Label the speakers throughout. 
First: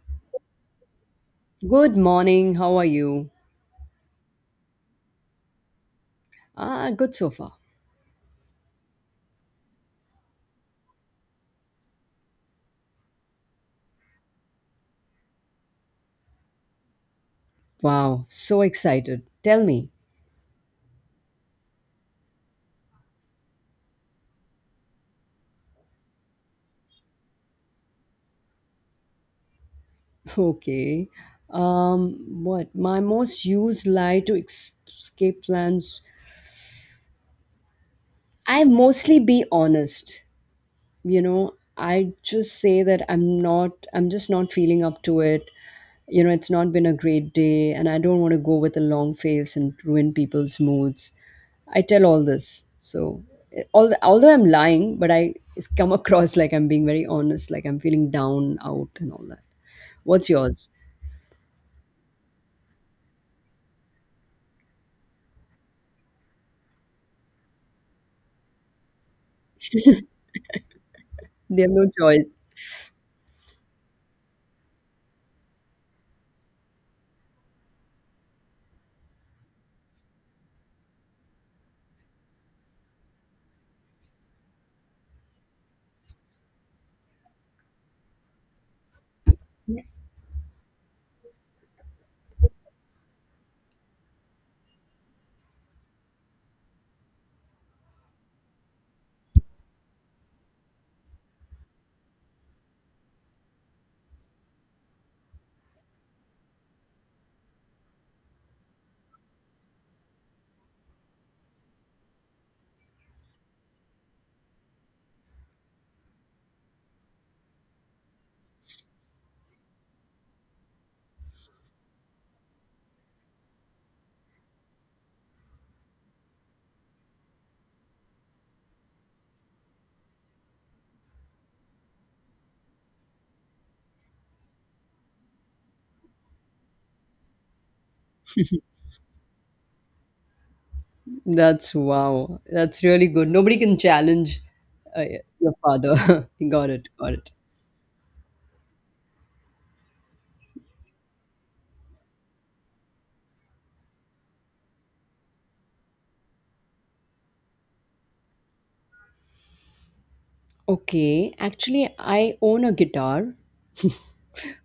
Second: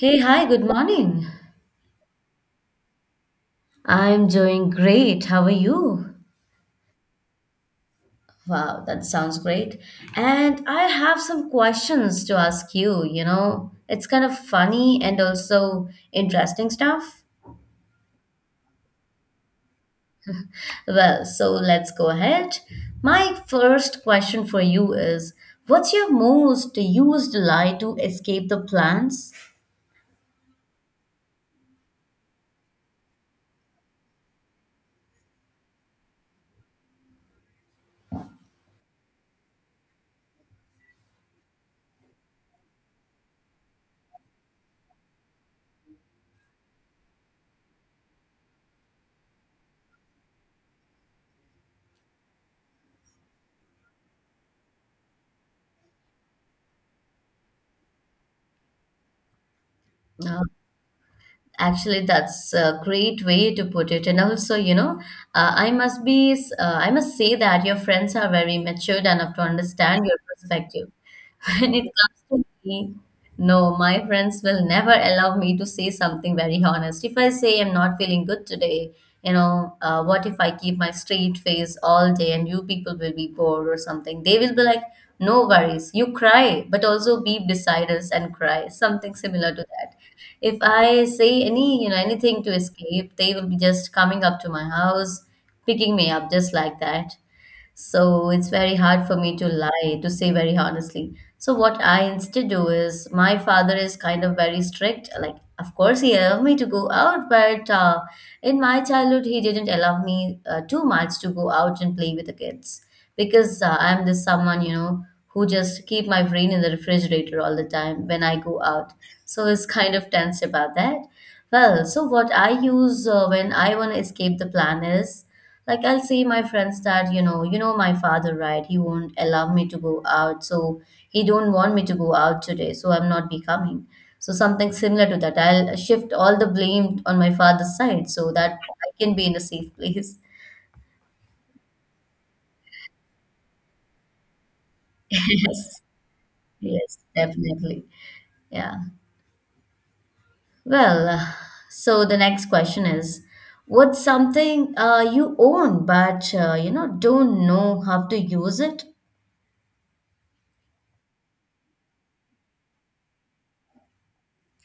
Speaker 1: Hey, hi, good morning.
Speaker 2: Good morning. How are you?
Speaker 1: I'm doing great. How are you?
Speaker 2: Ah, good so far.
Speaker 1: Wow, that sounds great. And I have some questions to ask you, you know. It's kind of funny and also interesting stuff.
Speaker 2: Wow, so excited. Tell me.
Speaker 1: So let's go ahead. My first question for you is, what's your most used lie to escape the plans?
Speaker 2: Okay. What my most used lie to escape plans? I mostly be honest. You know, I just say that I'm just not feeling up to it. You know, it's not been a great day and I don't want to go with a long face and ruin people's moods. I tell all this so although I'm lying, but I it's come across like I'm being very honest, like I'm feeling down out and all that. What's yours?
Speaker 1: Actually, that's a great way to put it. And also, I must be, I must say that your friends are very matured enough to understand your perspective.
Speaker 2: They have
Speaker 1: When it
Speaker 2: no
Speaker 1: comes
Speaker 2: choice.
Speaker 1: to me, no, my friends will never allow me to say something very honest. If I say I'm not feeling good today, what if I keep my straight face all day and you people will be bored or something? They will be like, no worries, you cry, but also be beside us and cry, something similar to that if I say any, anything to escape, they will be just coming up to my house, picking me up just like that. So it's very hard for me to lie, to say very honestly. So what I instead do is my father is kind of very strict. Like, of course, he allowed me to go out, but in my childhood, he didn't allow me too much to go out and play with the kids because I'm this someone, who just keep my brain in the refrigerator all the time when I go out. So he's kind of tense about that. Well, so what I use when I want to escape the plan is like I'll say my friends that, you know my father, right? He won't allow me to go out, so he don't want me to go out today, so I'm not be coming. So something similar to that. I'll shift all the blame on my father's side so that I can be in a safe place.
Speaker 2: That's wow, that's really good. Nobody can challenge uh, your
Speaker 1: Yes,
Speaker 2: father. got it
Speaker 1: yes,
Speaker 2: got it
Speaker 1: definitely. Yeah. Well, uh, so the next question is, what's something you own but don't know how to use it?
Speaker 2: Okay, actually, I own a guitar,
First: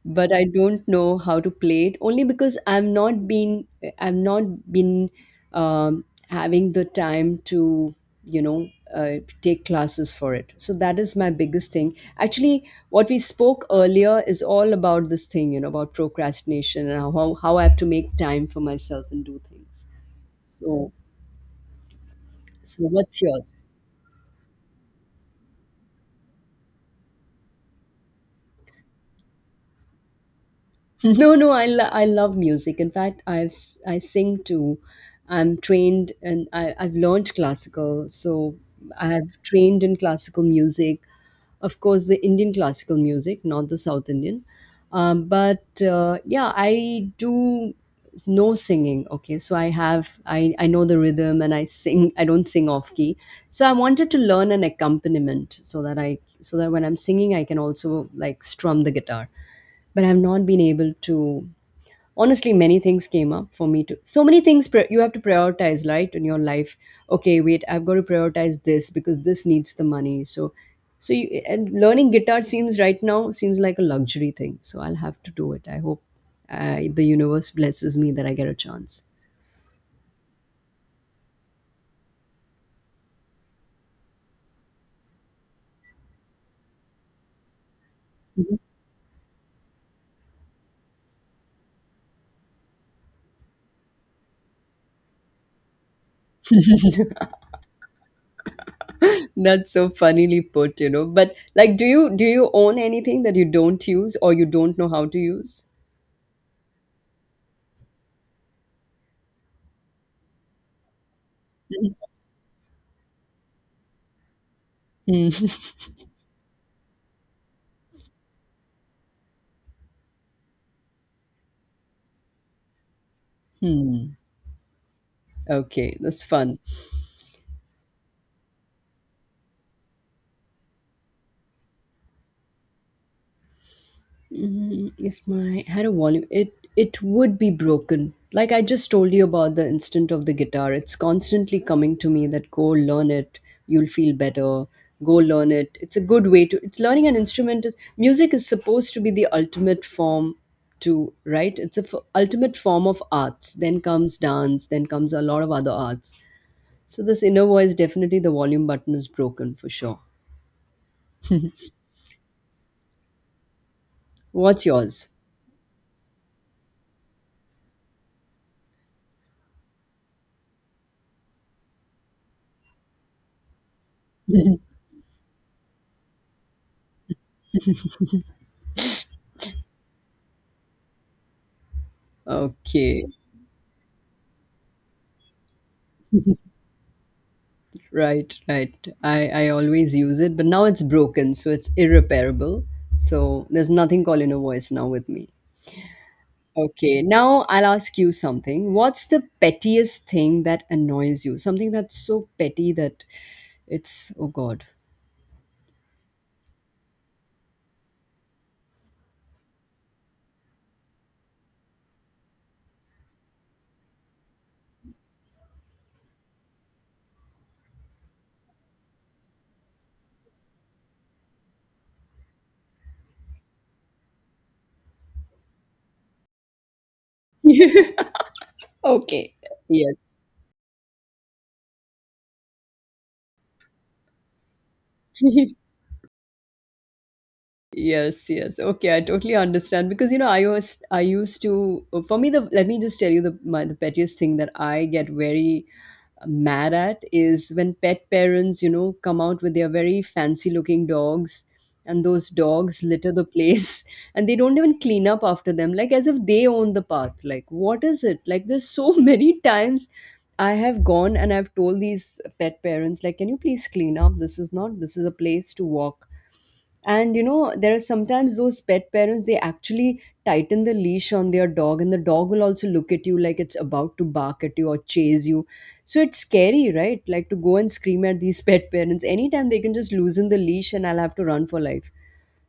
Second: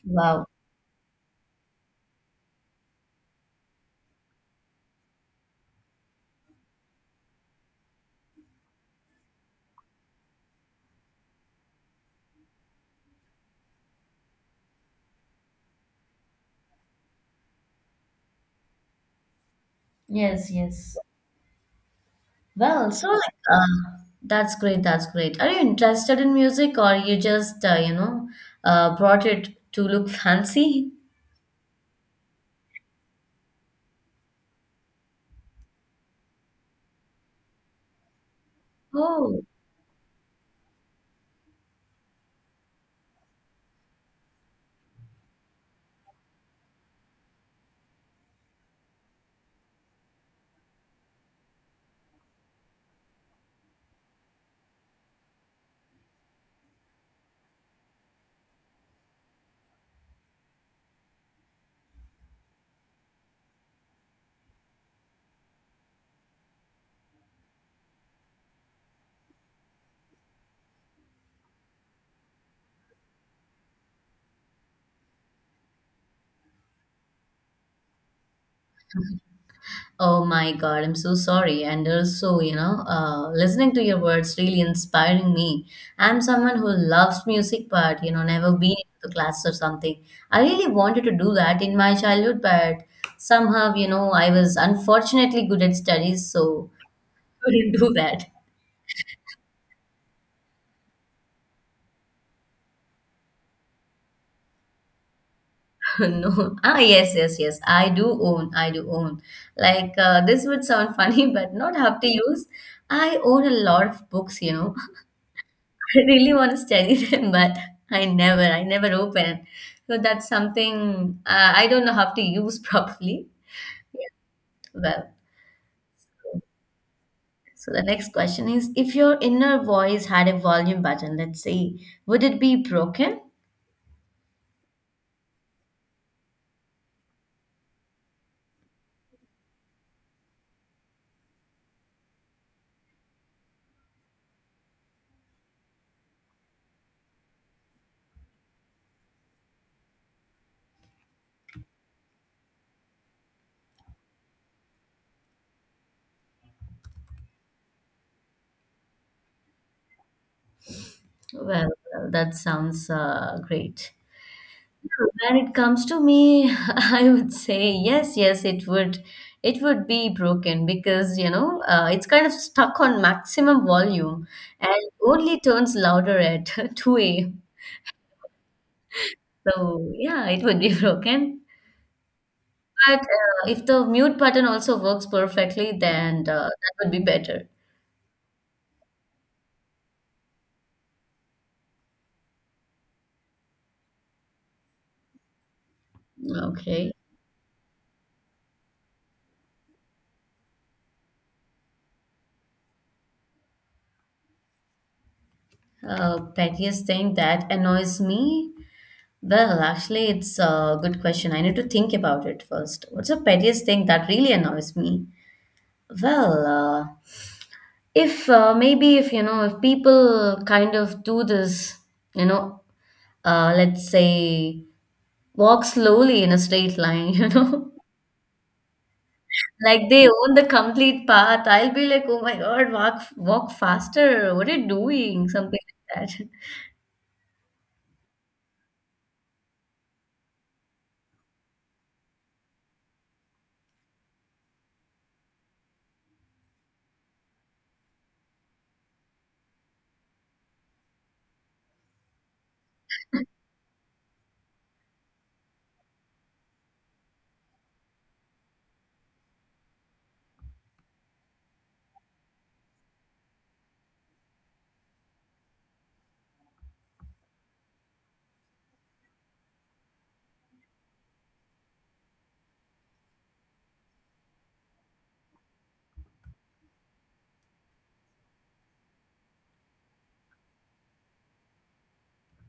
Speaker 2: but I
Speaker 1: Wow.
Speaker 2: don't know how to play it only because I've not been, I've not been having the time to, you know, take classes for it. So that is my biggest thing. Actually, what we spoke earlier is all about this thing, you know, about procrastination and how I have to make time for myself and do things.
Speaker 1: Yes,
Speaker 2: So
Speaker 1: yes.
Speaker 2: so
Speaker 1: Well, so like,
Speaker 2: what's yours?
Speaker 1: uh, that's great. That's great. Are you interested in music, or you just brought it to look fancy?
Speaker 2: No, no, I love music. In fact, I sing too. I'm trained and I've learned classical. So
Speaker 1: Oh,
Speaker 2: I've trained in classical music. Of course, the Indian classical music, not the South Indian. But Yeah, I do no singing. Okay, so I know the rhythm and I sing. I don't sing off key. So I wanted to learn an accompaniment so that when I'm singing, I can also like strum the guitar, but I've not been able to. Honestly, many things came up for me to. So many you have to prioritize, right, in your life. Okay, wait, I've got to prioritize this because this needs the money. So, so you, and learning guitar seems right now seems like a luxury thing. So I'll have to do it. I hope the universe blesses me that I get a chance.
Speaker 1: oh my God! I'm so sorry. And also, listening to your words really inspiring me. I'm someone who loves music, but you know, never been to class or something. I really wanted to do that in my childhood, but somehow, you know, I was unfortunately good at studies, so couldn't do that.
Speaker 2: That's so funnily put, you know. But like, do you own anything that you don't use or you don't know how to use?
Speaker 1: No. Ah, yes, yes, yes. I do own. This would sound funny, but not have to use. I own a lot of books, you know.
Speaker 2: Hmm.
Speaker 1: I really want to study them, but I never open. So that's something I don't know how to use properly.
Speaker 2: Hmm.
Speaker 1: Well,
Speaker 2: Okay, that's fun.
Speaker 1: so the next question is, if your inner voice had a volume button, let's say, would it be broken?
Speaker 2: Mm, if my had a volume, it would be broken. Like I just told you about the instant of the guitar. It's constantly coming to me that go learn it. You'll feel better. Go learn it. It's a good way to. It's learning an instrument. Music is supposed to be the ultimate form to, right. It's a ultimate form of arts. Then comes dance. Then comes a lot of other arts. So this inner voice, definitely the volume button is broken for sure.
Speaker 1: Well, that sounds great.
Speaker 2: What's yours?
Speaker 1: When it comes to me, I would say yes, it would be broken because it's kind of stuck on maximum volume and only turns louder at 2 a.m. So yeah, it would be broken. But
Speaker 2: Okay.
Speaker 1: uh, if the mute button also works perfectly, then that would be better.
Speaker 2: Right, right. I always use it, but now it's broken, so it's irreparable. So there's nothing called inner voice now with me.
Speaker 1: Okay.
Speaker 2: Okay, now I'll ask you something. What's the pettiest thing that annoys you? Something that's so petty that it's, oh God.
Speaker 1: Pettiest thing that annoys me? Well, actually, it's a good question. I need to think about it first. What's the pettiest thing that really annoys me? Well, if Maybe if you know, if people kind of do this, you know, let's say walk slowly in a straight line, you know,
Speaker 2: Okay,
Speaker 1: like
Speaker 2: yes.
Speaker 1: they own the complete path, I'll be like, oh my God, walk faster. What are you doing? Something like that.
Speaker 2: Yes, yes. Okay, I totally understand because, you know, I was I used to, for me the, let me just tell you the my, the pettiest thing that I get very mad at is when pet parents, you know, come out with their very fancy looking dogs, and those dogs litter the place and they don't even clean up after them, like as if they own the path. Like, what is it? Like, there's so many times I have gone and I've told these pet parents, like, can you please clean up? This is not, this is a place to walk. And you know, there are sometimes those pet parents, they actually tighten the leash on their dog and the dog will also look at you like it's about to bark at you or chase you. So it's scary, right, like to go and scream at these pet parents. Anytime they can just loosen the leash and I'll have to run for life.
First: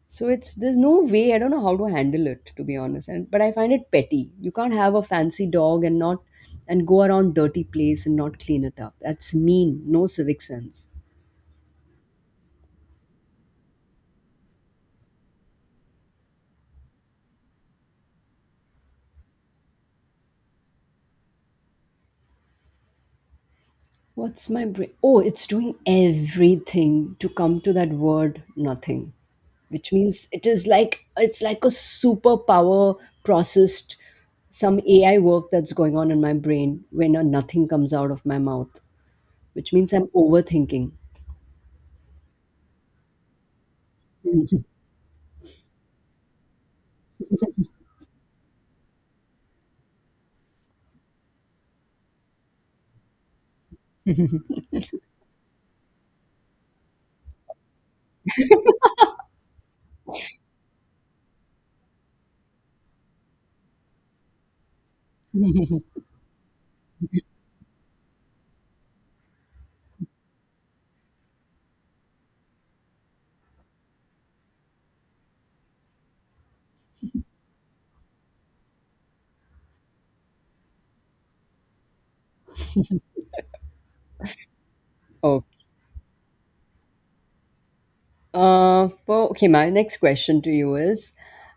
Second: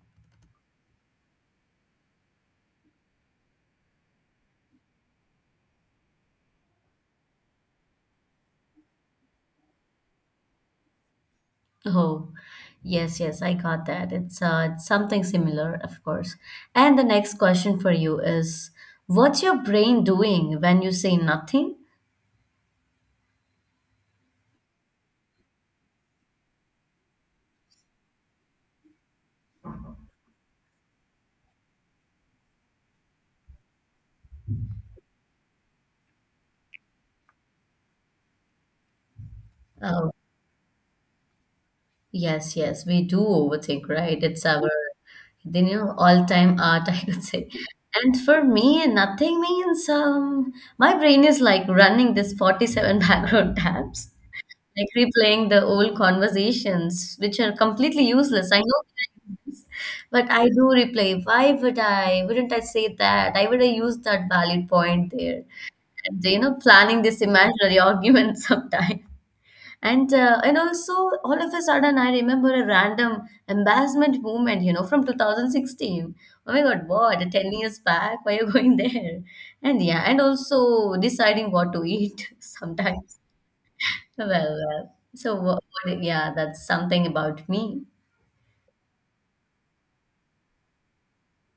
Speaker 2: So it's, there's no way, I don't know how to handle it, to be honest. And but I find it petty. You can't have a fancy dog and not, and go around dirty place and not clean it up. That's mean, no civic sense.
Speaker 1: Oh, yes, yes, I got that. It's something similar, of course. And the next question for you is, what's your brain doing when you say nothing?
Speaker 2: What's my brain? Oh, it's doing everything to come to that word nothing, which means it is like, it's like a superpower processed some AI work that's going on in my brain when a nothing comes out of my mouth, which means I'm
Speaker 1: Oh,
Speaker 2: overthinking.
Speaker 1: yes, yes, we do overthink, right? It's our, you know, All-time art, I could say. And for me, nothing means my brain is like running this 47 background tabs, like replaying the old conversations, which are completely useless. I know, this, but I do replay. Why would I? Wouldn't I say that? I would I use that valid point there? And you know, planning this imaginary argument sometimes. And also all of a sudden I remember a random embarrassment moment, you know, from 2016. Oh my God, what? 10 years back? Why are you going there? And yeah, and also deciding what to eat sometimes. Well, uh,
Speaker 2: Oh,
Speaker 1: yeah, that's something about me.
Speaker 2: well, okay. My next question to you is,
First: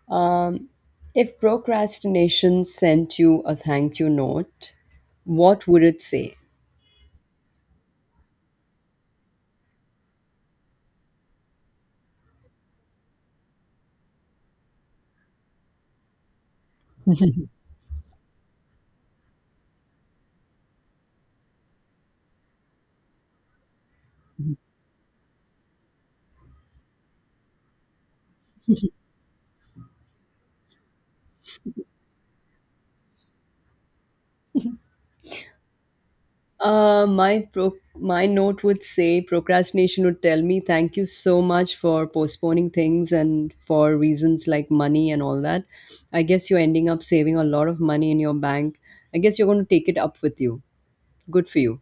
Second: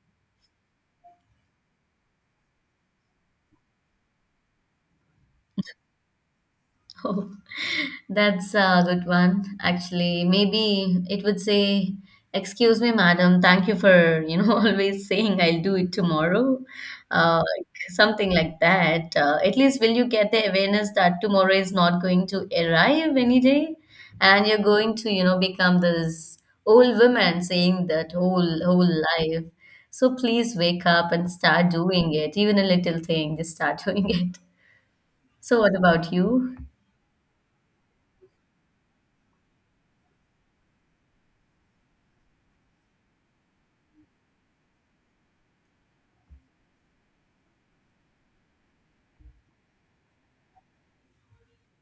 Speaker 2: um, if procrastination sent you a thank you note, what would it say?
Speaker 1: That's a good one, actually. Maybe it would say, "Excuse me, madam. Thank you for, you know, always saying I'll do it tomorrow." Uh, Something like that. At least will you get the awareness that tomorrow is not going to arrive any day, and you're going to, you know, become this old woman saying that whole life. So please wake up and start doing it. Even a little thing, just start doing it. So what about you?
Speaker 2: My note would say procrastination would tell me thank you so much for postponing things and for reasons like money and all that. I guess you're ending up saving a lot of money in your bank. I guess you're going to take it up with you. Good for you.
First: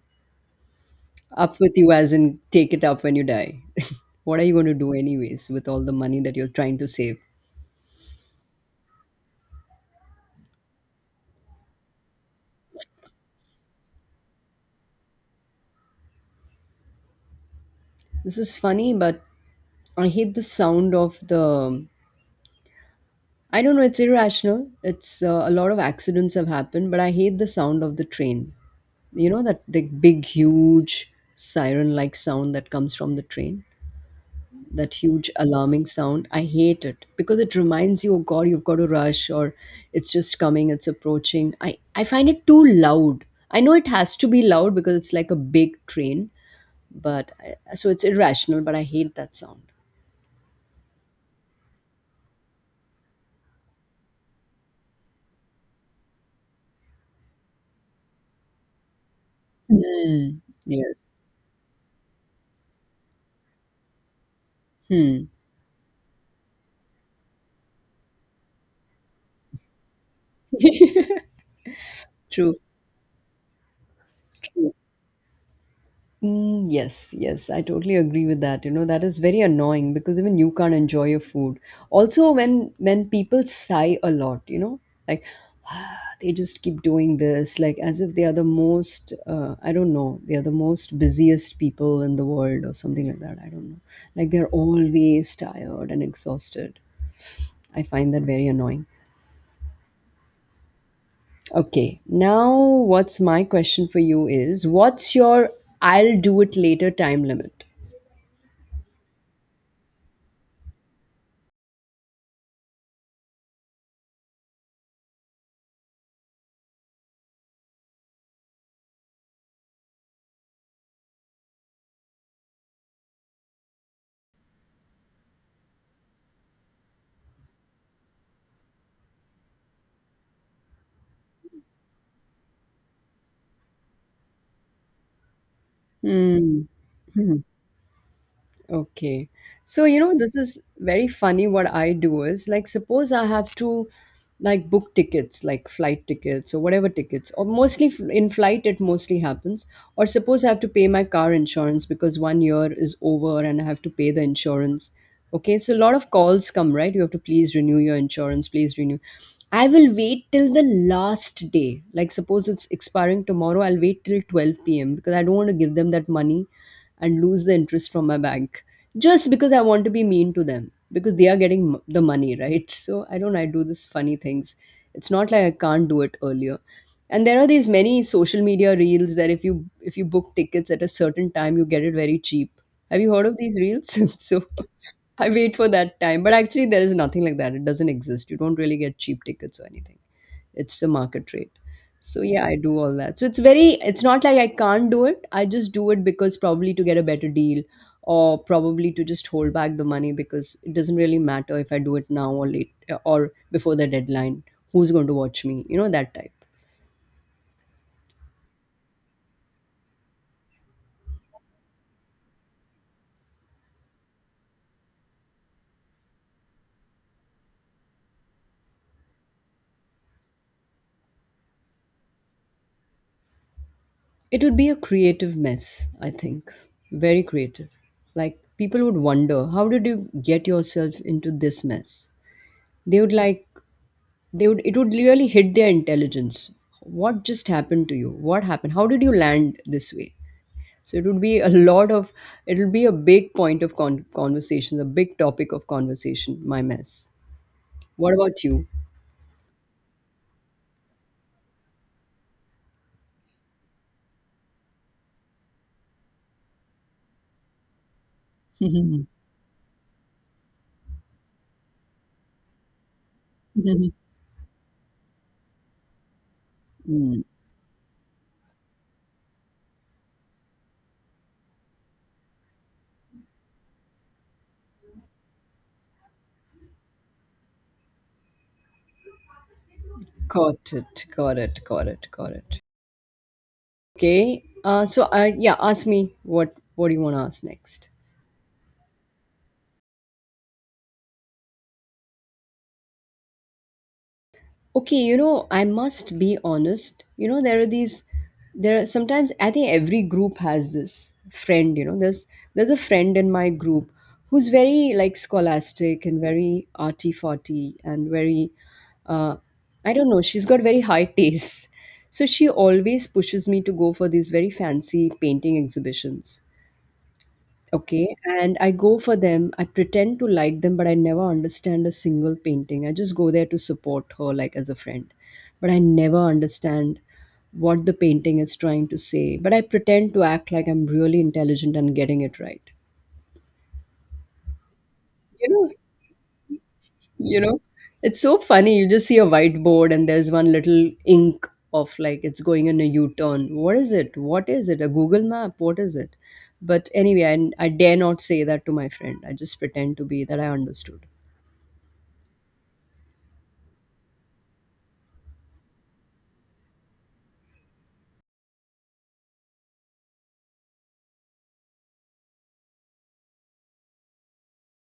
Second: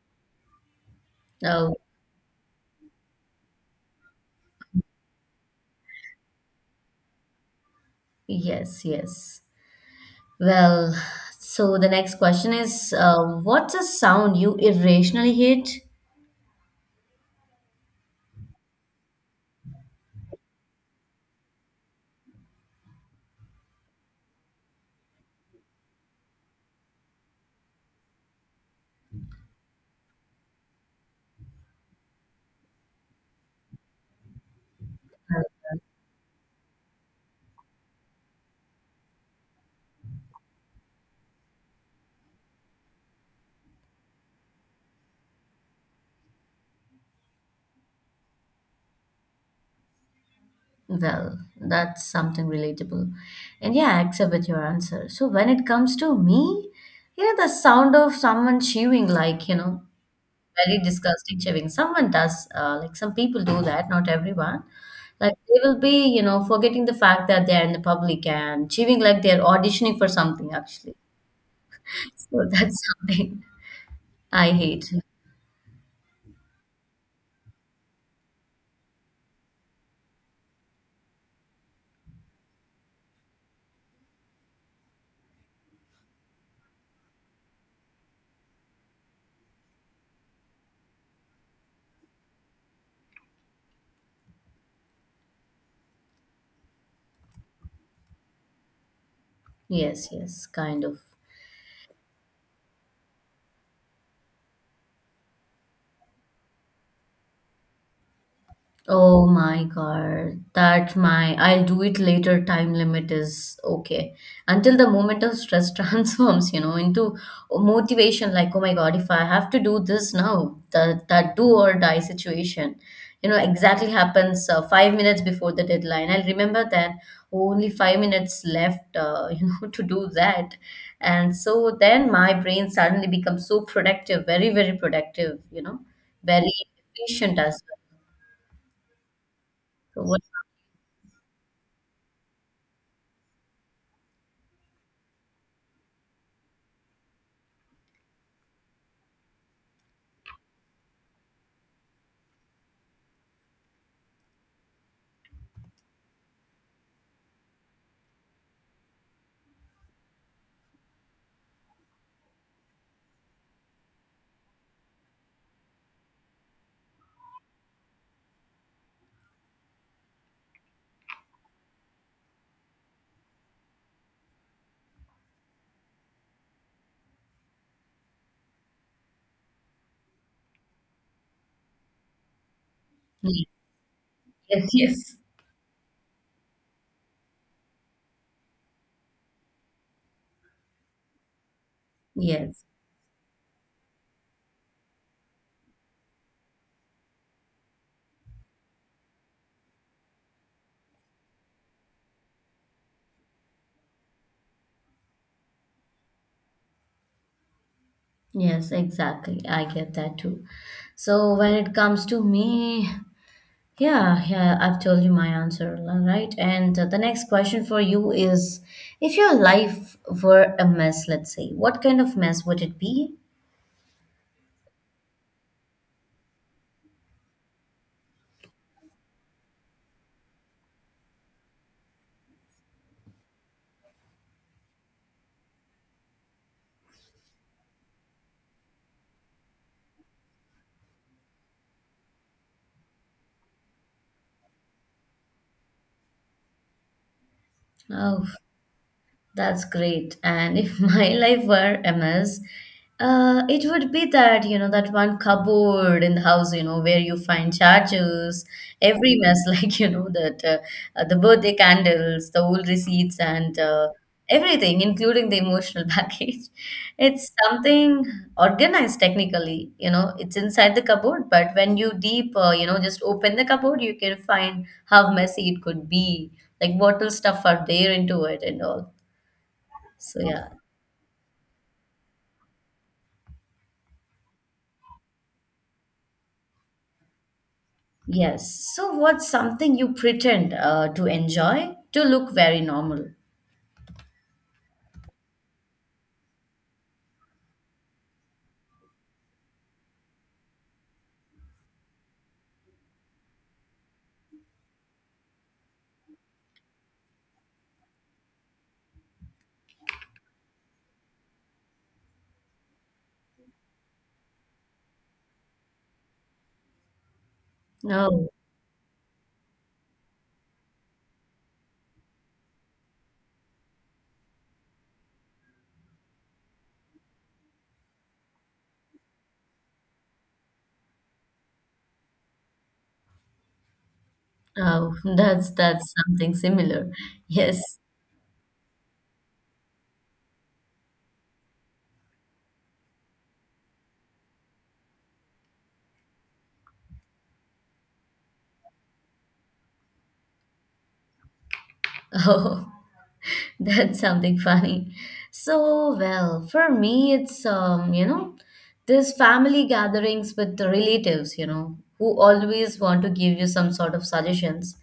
Speaker 2: Up
Speaker 1: Oh,
Speaker 2: with you, as in take it up when you die. What are you going to do anyways with all the money that you're trying to save?
Speaker 1: yes, yes. Well, so the next question is what's a sound you irrationally hate?
Speaker 2: This is funny, but I hate the sound of the. I don't know. It's irrational. It's A lot of accidents have happened, but I hate the sound of the train. You know that the big huge siren like sound that comes from the train, that huge alarming sound, I hate it because it reminds you, oh God, you've got to rush, or it's just coming, it's approaching. I find it too loud. I know it has to be loud because it's like a big train. But I, so it's irrational, but I hate that sound.
Speaker 1: Well, that's something relatable. And yeah, I accept with your answer. So when it comes to me, you know, the sound of someone chewing,
Speaker 2: Hmm.
Speaker 1: very
Speaker 2: Yes.
Speaker 1: disgusting chewing. Like some people do that, not everyone.
Speaker 2: Hmm.
Speaker 1: Like they will be, you know, forgetting the fact that they're in the public and chewing like they're auditioning for something, actually. So
Speaker 2: True.
Speaker 1: that's something I
Speaker 2: True.
Speaker 1: hate.
Speaker 2: Mm, yes, yes, I totally agree with that. You know, that is very annoying because even you can't enjoy your food. Also, when people sigh a lot, you know, like they just keep doing this, like as if they are the most, I don't know, they are the most busiest people in the world or something like that. I don't know. Like they're always tired and exhausted. I find that very annoying.
Speaker 1: Yes, yes, kind of.
Speaker 2: Okay, now what's my question for you is, what's your I'll do it later time limit?
Speaker 1: Oh my God, that my I'll do it later time limit is okay. Until the moment of stress transforms, you know, into motivation like, oh my God, if I have to do this now, that do or die situation, you know, exactly happens 5 minutes before the deadline. I'll remember that only 5 minutes left, you know, to do that. And so then my brain suddenly becomes so productive, very, very productive, you know, very
Speaker 2: Hmm.
Speaker 1: efficient as well.
Speaker 2: Okay. So, you
Speaker 1: So
Speaker 2: know,
Speaker 1: what
Speaker 2: this is very funny. What I do is like, suppose I have to like book tickets, like flight tickets or whatever tickets, or mostly in flight, it mostly happens. Or suppose I have to pay my car insurance because 1 year is over and I have to pay the insurance. Okay. So, a lot of calls come, right? You have to please renew your insurance, please renew. I will wait till the last day. Like, suppose it's expiring tomorrow, I'll wait till 12 p.m. because I don't want to give them that money and lose the interest from my bank, just because I want to be mean to them because they are getting the money, right? So I don't I do this funny things. It's not like I can't do it earlier. And there are these many social media reels that if you book tickets at a certain time, you get it very cheap. Have you heard of
Speaker 1: Yes,
Speaker 2: these reels? So
Speaker 1: yes,
Speaker 2: I wait for that time, but actually there is nothing like that. It doesn't exist. You don't really get cheap tickets or anything. It's the market rate. So yeah, I
Speaker 1: yes,
Speaker 2: do all that. So it's very, it's not like I can't do it. I just do it because probably to get a better deal, or probably to just hold back the money, because it doesn't really matter if I do it now or late or before the deadline. Who's going to watch me, you know, that type.
Speaker 1: yes, exactly. I get that too. So when it comes to me, yeah, yeah, I've told you my answer, all right? And The next question for you is, if your life were a mess, let's say, what kind of mess would it be?
Speaker 2: It would be a creative mess, I think. Very creative. Like people would wonder, how did you get yourself into this mess? They would like, they would, it would really hit their intelligence. What just happened to you? What happened? How did you land this way? So it would be a lot of, it'll be a big point of conversation, a big topic of conversation, my mess. What
Speaker 1: Oh.
Speaker 2: about you?
Speaker 1: That's great. And if my life were a mess, it would be that, you know, that one cupboard in the house, you know, where you find chargers, every mess, like, you know, that the birthday candles, the old receipts, and everything, including the emotional package.
Speaker 2: Mm.
Speaker 1: It's something organized technically, you know, it's inside the cupboard, but when you just open the cupboard, you can find how messy it could be, like bottle stuff are there into it and all. So yeah,
Speaker 2: Got it, got it, got it, got it. Okay, so yeah, ask me what do you want to ask next?
Speaker 1: yes. So what's something you pretend to enjoy to look very normal?
Speaker 2: Okay, you know, I must be honest. You know, there are sometimes, I think every group has this friend, you know. There's a friend in my group who's very like scholastic and very arty farty and very uh I don't know, she's got very high tastes. So she always pushes me to go for these very fancy painting exhibitions. Okay,
Speaker 1: No,
Speaker 2: and I go for them. I pretend to like them, but I never understand a single painting. I just go there to support her, like as a friend. But I never understand what the painting is trying to say. But I pretend to act like I'm really intelligent and getting it right.
Speaker 1: oh,
Speaker 2: You
Speaker 1: that's
Speaker 2: know,
Speaker 1: that's something similar.
Speaker 2: you
Speaker 1: Yes.
Speaker 2: know, it's so funny. You just see a whiteboard and there's one little ink of like it's going in a U-turn. What is it? What is it? A Google map? What is it? But anyway, I dare not say that to my friend. I just pretend to be that I understood.
Speaker 1: Oh. That's something funny. So, well, for me, this family gatherings with the relatives, you know, who always want to give you some sort of suggestions.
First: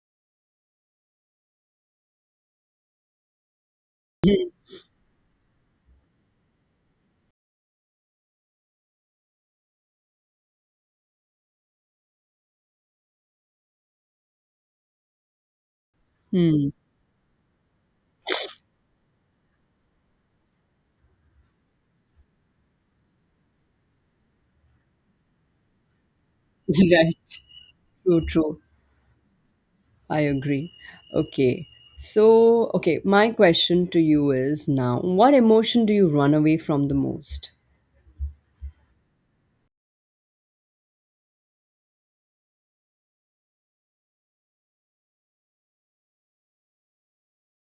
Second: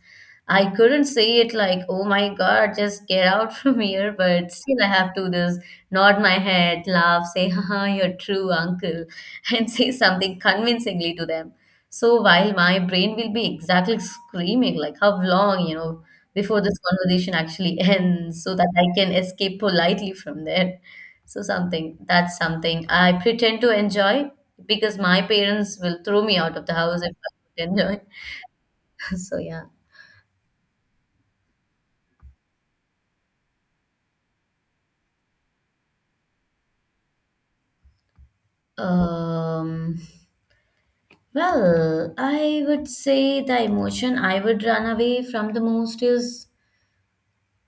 Speaker 1: I couldn't say it like, oh my God, just get out from here,
Speaker 2: Hmm.
Speaker 1: but still I have to just nod my head, laugh, say, haha, you're true, uncle, and say something convincingly to them. So while my brain will be exactly screaming, like, how long, you know, before this conversation actually ends so that I can escape politely from there. So something I pretend to enjoy because my parents will throw me out of the house if
Speaker 2: Right.
Speaker 1: I don't enjoy.
Speaker 2: True, true.
Speaker 1: So yeah.
Speaker 2: I agree. Okay. So, okay, my question to you is now, what emotion do you run away from the most?
Speaker 1: Um, well, I would say the emotion I would run away from the most is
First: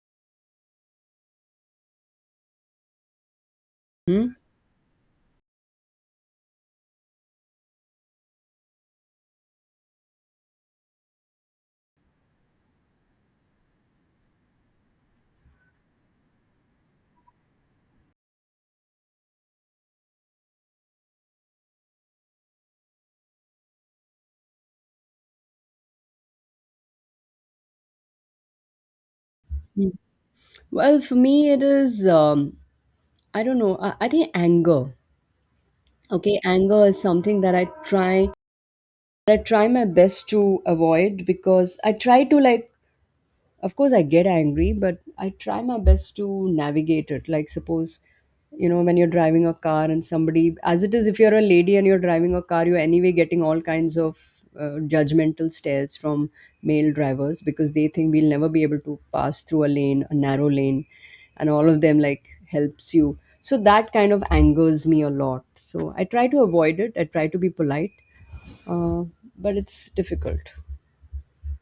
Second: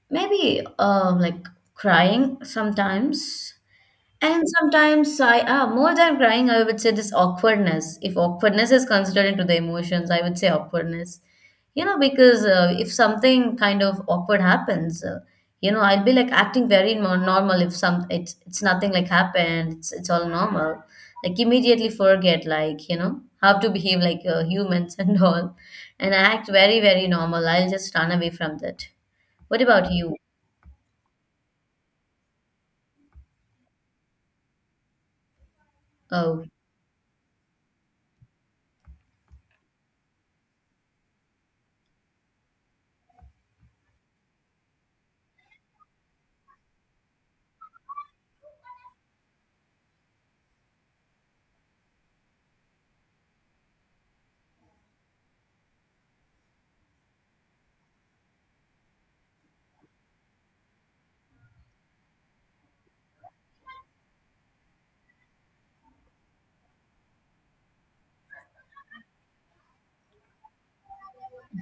Speaker 1: maybe crying sometimes.
Speaker 2: Hmm?
Speaker 1: And sometimes more than crying, I would say this awkwardness. If awkwardness is considered into the emotions, I would say awkwardness. You know, because if something kind of awkward happens, I'll be like acting very normal. If some, it's nothing like happened. It's all normal. Like immediately forget, like you know, how to behave like humans and all, and I act very very normal. I'll just run away from that. What
Speaker 2: Hmm.
Speaker 1: about you?
Speaker 2: Well, for me, it is, I don't know, I think anger. Okay,
Speaker 1: Oh,
Speaker 2: anger is something that I try my best to avoid, because I try to, like, of course I get angry, but I try my best to navigate it. Like, suppose, you know, when you're driving a car and somebody, as it is, if you're a lady and you're driving a car, you're anyway getting all kinds of judgmental stares from male drivers, because they think we'll never be able to pass through a lane, a narrow lane, and all of them like helps you. So that kind of angers me a lot, so I try to avoid it. I try to be polite, uh, but it's difficult.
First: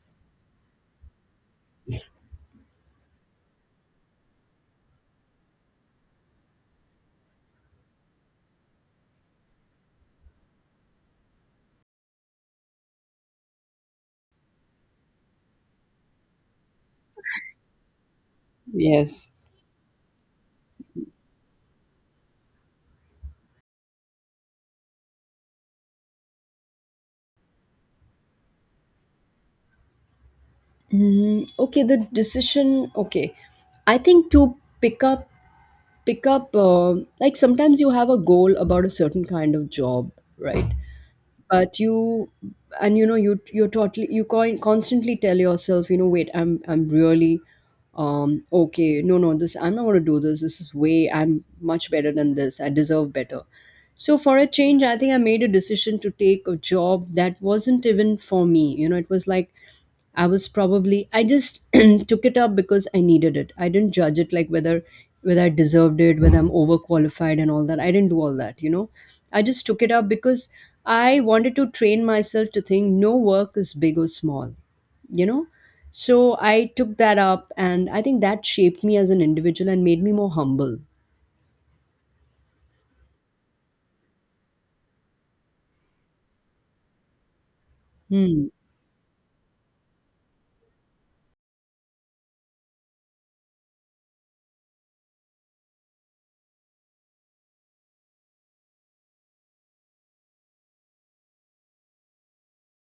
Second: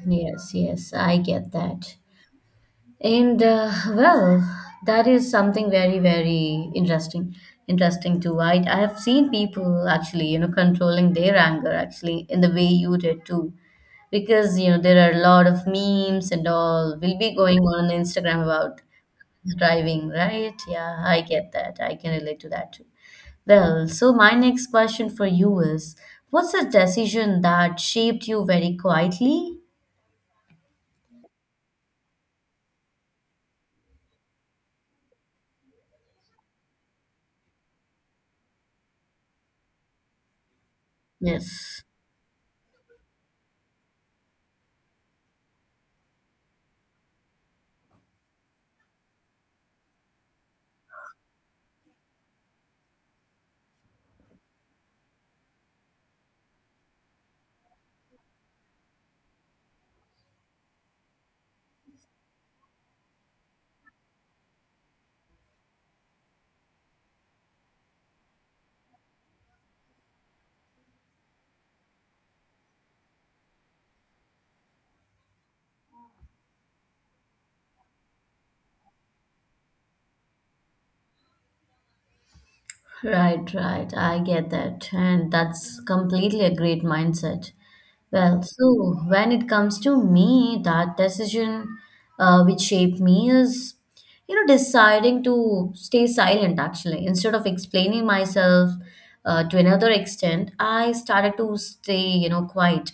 Speaker 1: yes, yes, I get that. And uh, well, that is something very, very interesting. Interesting too. I have seen people actually, you know, controlling their anger actually in the way you did too. Because, there are a lot of memes and all will be going on Instagram about
Speaker 2: Yes.
Speaker 1: driving, right? Yeah, I get that. I can relate to that too. Well, so my next question for you is, what's a decision that shaped you very quietly?
Speaker 2: Mm, okay, the decision. Okay, I think to pick up, pick up. Like sometimes you have a goal about a certain kind of job, right? But
Speaker 1: Yes.
Speaker 2: you, and you know, you're totally, you constantly tell yourself, you know, wait, I'm really, okay, no, no, this I'm not gonna do this. This is way I'm much better than this. I deserve better. So for a change, I think I made a decision to take a job that wasn't even for me. You know, it was like I was probably I just took it up because I needed it. I didn't judge it like whether I deserved it, whether I'm overqualified and all that. I didn't do all that, you know. I just took it up because I wanted to train myself to think no work is big or small, you know. So I took that up and I think that shaped me as an individual and made me more humble.
Speaker 1: Right, right. I get that. And that's completely a great mindset. Well,
Speaker 2: Hmm.
Speaker 1: so when it comes to me, that decision which shaped me is, deciding to stay silent actually. Instead of explaining myself to another extent, I started to stay, quiet.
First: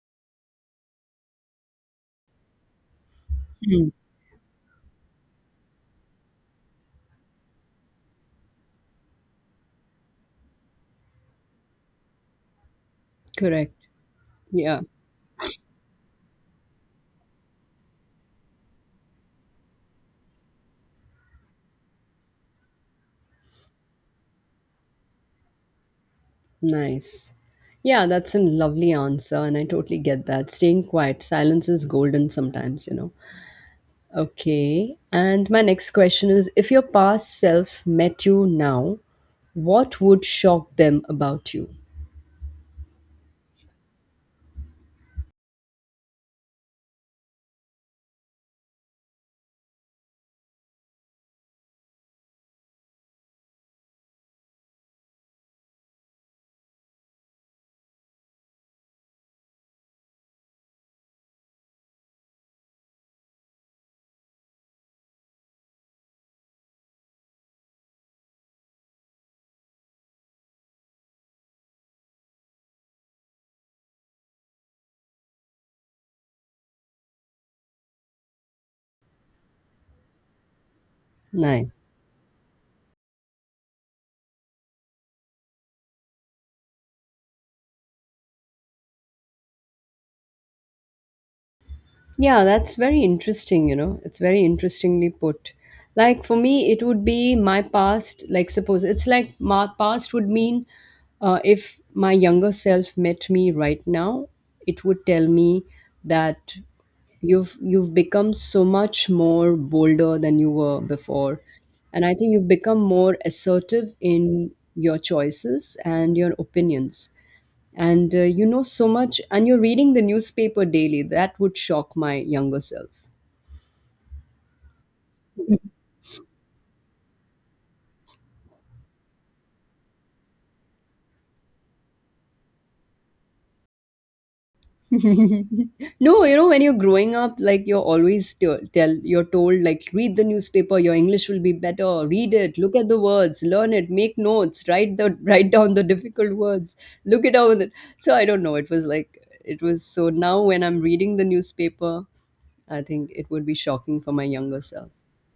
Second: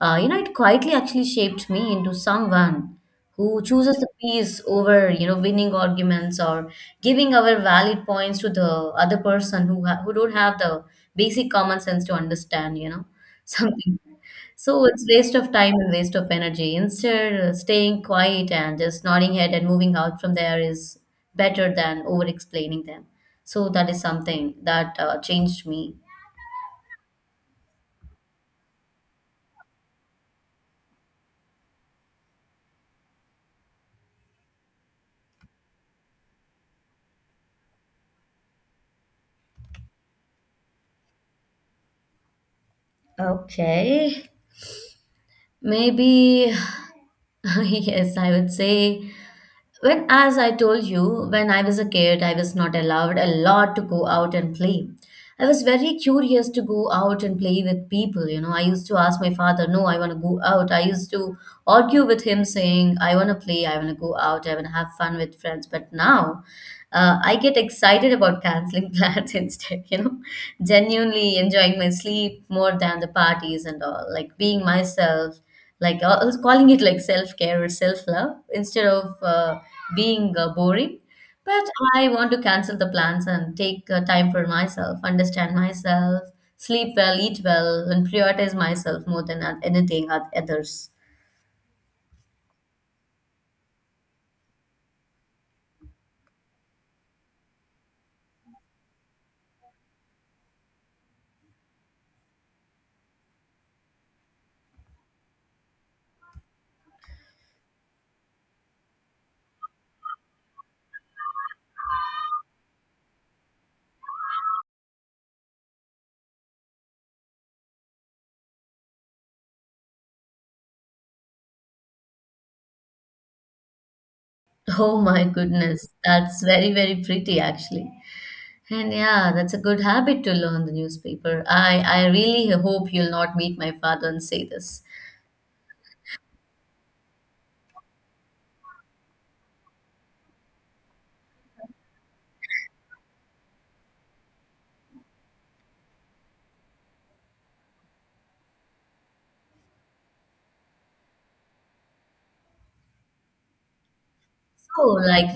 Speaker 1: It quietly actually shaped me into someone who
Speaker 2: Hmm.
Speaker 1: chooses the peace over, winning arguments or giving our valid points to the other person who don't have the basic common sense to understand,
Speaker 2: Correct.
Speaker 1: something.
Speaker 2: Yeah.
Speaker 1: So it's waste of time and waste of energy. Instead, staying quiet and just nodding head and moving out from there is better than over explaining them. So that is something that changed me.
Speaker 2: Nice. Yeah, that's a lovely answer, and I totally get that. Staying quiet, silence is golden sometimes, you know. Okay. And my next question is, if your past self met you now, what would shock them about you?
Speaker 1: Okay. Maybe, yes, I would say. When, as I told you, when I was a kid, I was not allowed a lot to go out and play. I was very curious to go out and play with people. I used to ask my father, no, I want to go out. I used to argue with him, saying, I want to play, I want to go out, I want to have fun with friends. But now, I get excited about canceling plans instead, genuinely enjoying my sleep more than the parties and all, like being myself, like I was calling it like self care or self love instead of being boring. But
Speaker 2: Nice.
Speaker 1: I want to cancel the plans and take time for myself, understand myself, sleep well, eat well, and prioritize myself more than anything at others.
Speaker 2: Yeah, that's very interesting, you know. It's very interestingly put. Like for me, it would be my past, like suppose it's like my past would mean if my younger self met me right now, it would tell me that you've become so much more bolder than you were before, and I think you've become more assertive in your choices and your opinions, and you know so much, and you're reading the newspaper daily. That would shock my younger self.
Speaker 1: Oh my goodness, that's very, very pretty actually. And yeah, that's a good habit to learn the newspaper. I really hope you'll not meet my father and say this.
Speaker 2: No, you know, when you're growing up, like you're always t- tell you're told, like, read the newspaper, your English will be better. Read it, look at the words, learn it, make notes, write the write down the difficult words, look it over. So I don't know. It was like it was so. Now when I'm reading the newspaper, I think it would be shocking for my younger self.
Speaker 1: Oh, like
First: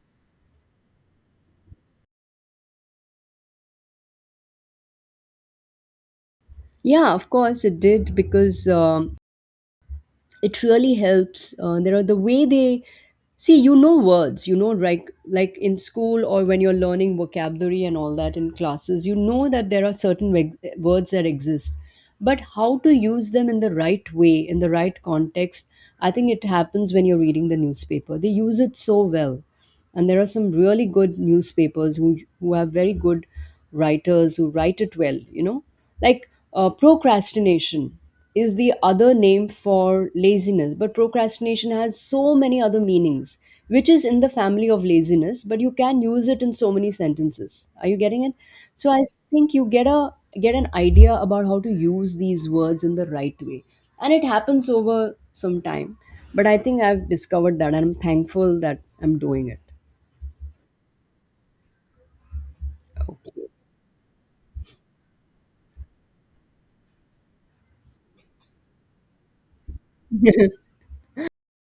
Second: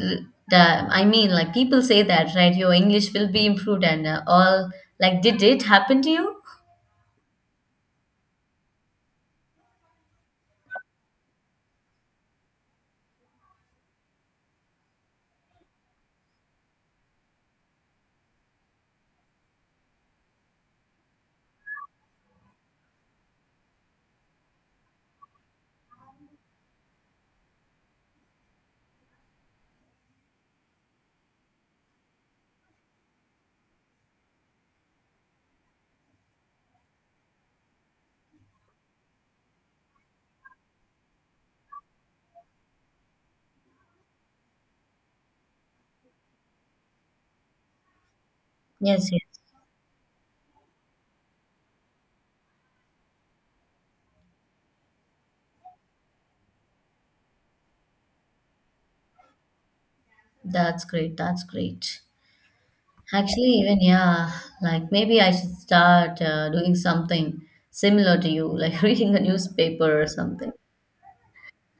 Speaker 1: the I mean, like people say that, right? Your English will be improved and all. Like, did it happen to you?
Speaker 2: Yeah, of course it did, because it really helps. There are the way they see, you know, words, you know, like in school or when you're learning vocabulary and all that in classes, you know, that there are certain words that exist, but how to use them in the right way, in the right context. I think it happens when you're reading the newspaper, they use it so well, and there are some really good newspapers who have very good writers who write it well, you know. Like, procrastination is the other name for laziness, but procrastination has so many other meanings which is in the family of laziness, but you can use it in so many sentences. Are you getting it? So I
Speaker 1: Yes, yes.
Speaker 2: think you get an idea about how to use these words in the right way, and it happens over some time. But I think I've discovered that and I'm thankful that I'm doing it.
Speaker 1: That's great. That's great. Actually,
Speaker 2: Okay.
Speaker 1: even yeah, like maybe I should start doing something similar to you, like reading a newspaper or something.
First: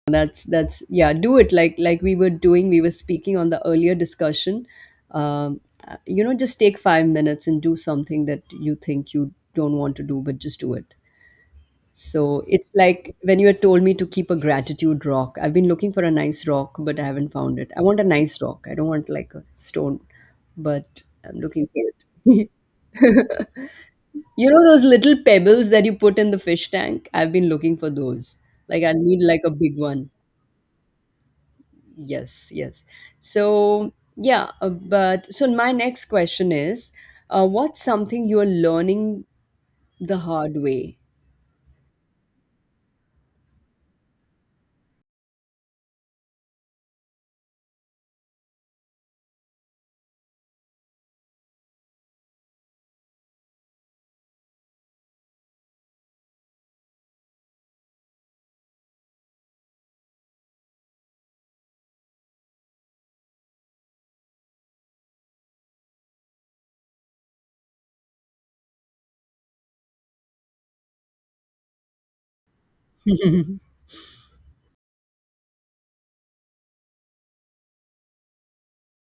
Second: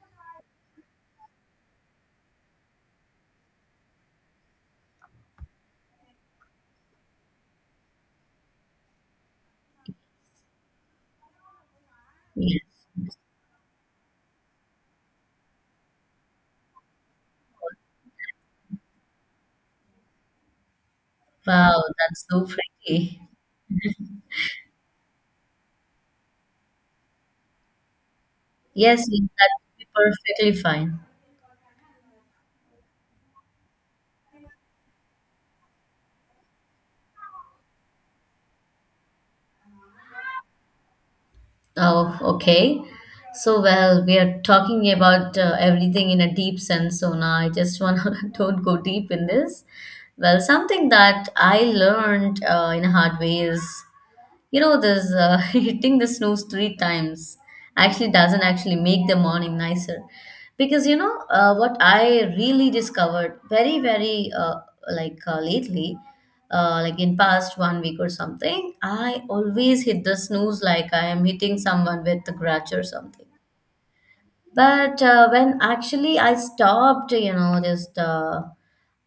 Speaker 2: That's, yeah, do it. Like we were speaking on the earlier discussion, um, you know, just take 5 minutes and do something that you think you don't want to do, but just do it. So
Speaker 1: Yes.
Speaker 2: it's like when you had told me to keep a gratitude rock, I've been looking for a nice rock but I haven't found it. I want a nice rock. I don't want like a stone, but I'm looking for
Speaker 1: Wow, that's so
Speaker 2: it.
Speaker 1: pretty.
Speaker 2: You know those little pebbles that you put in the fish tank, I've been looking for those. Like I
Speaker 1: Yes,
Speaker 2: need
Speaker 1: yes,
Speaker 2: like
Speaker 1: that
Speaker 2: a big
Speaker 1: would be
Speaker 2: one.
Speaker 1: perfectly fine.
Speaker 2: Yes, yes. So, yeah, but so my next question is, what's something you're learning the hard way?
Speaker 1: Oh, okay. So, well, we are talking about everything in a deep sense, Sona. I just want to don't go deep in this. Well, something that I learned in a hard way is, this hitting the snooze three times actually doesn't actually make the morning nicer. Because, what I really discovered very, very like lately, like in past one week or something, I always hit the snooze like I am hitting someone with the grudge or something. But when actually I stopped, just uh,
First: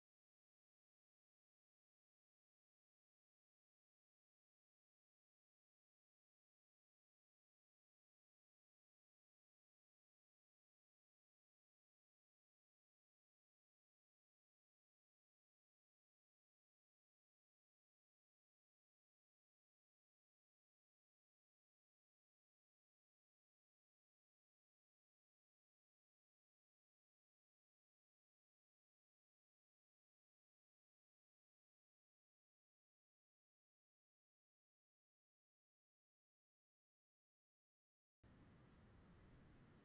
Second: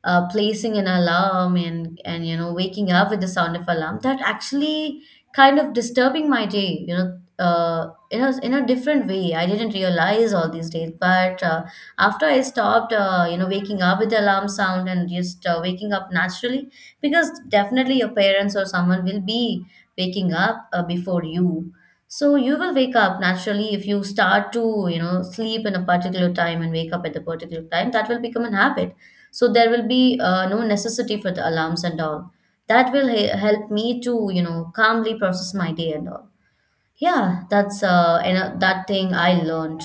Speaker 1: uh, placing an alarm and waking up with the sound of alarm, that actually kind of disturbing my day, in a different way. I didn't realize all these days, but after I stopped, waking up with the alarm sound and just waking up naturally, because definitely your parents or someone will be waking up before you, so you will wake up naturally if you start to, sleep in a particular time and wake up at a particular time, that will become an habit. So there will be no necessity for the alarms and all. That will help me to, calmly process my day and all. Yeah, that's and, that thing I learned.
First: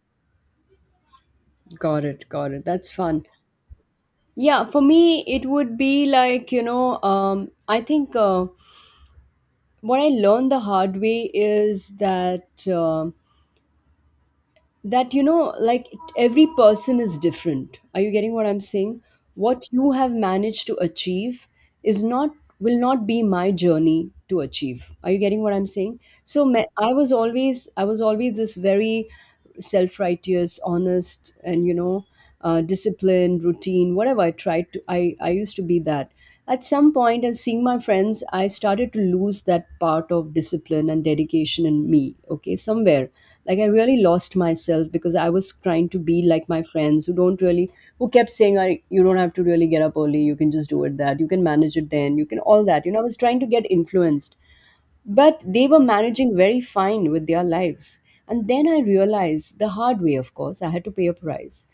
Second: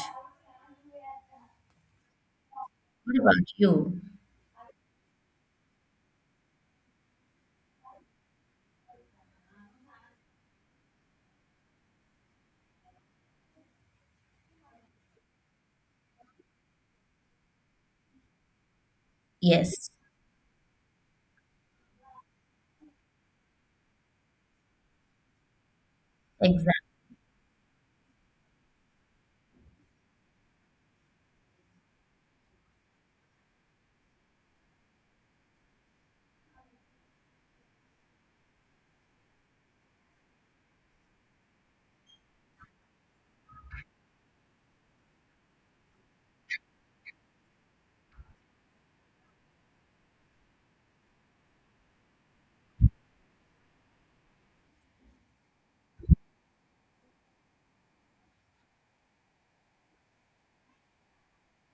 Speaker 2: Got it, got it. That's
Speaker 1: What
Speaker 2: fun.
Speaker 1: about you?
Speaker 2: Yeah, for me, it would be like, you know, I think what I learned the hard way is that, you know, like every person is different. Are you getting what I'm saying? What
Speaker 1: Yes,
Speaker 2: you have managed to achieve is not, will not be my journey to achieve. Are you getting what I'm saying? So me-
Speaker 1: exactly.
Speaker 2: i was always i was always this very self-righteous, honest, and you know, disciplined routine. Whatever I tried to, I used to be that. At some point of seeing my friends, I started to lose that part of discipline and dedication in me, okay, somewhere. Like, I really lost myself because I was trying to be like my friends who don't really, who kept saying, you don't have to really get up early, you can just do it, that you can manage it, then you can all that, you know. I was trying to get influenced, but they were managing very fine with their lives. And then I realized the hard way, of course, I had to pay a price.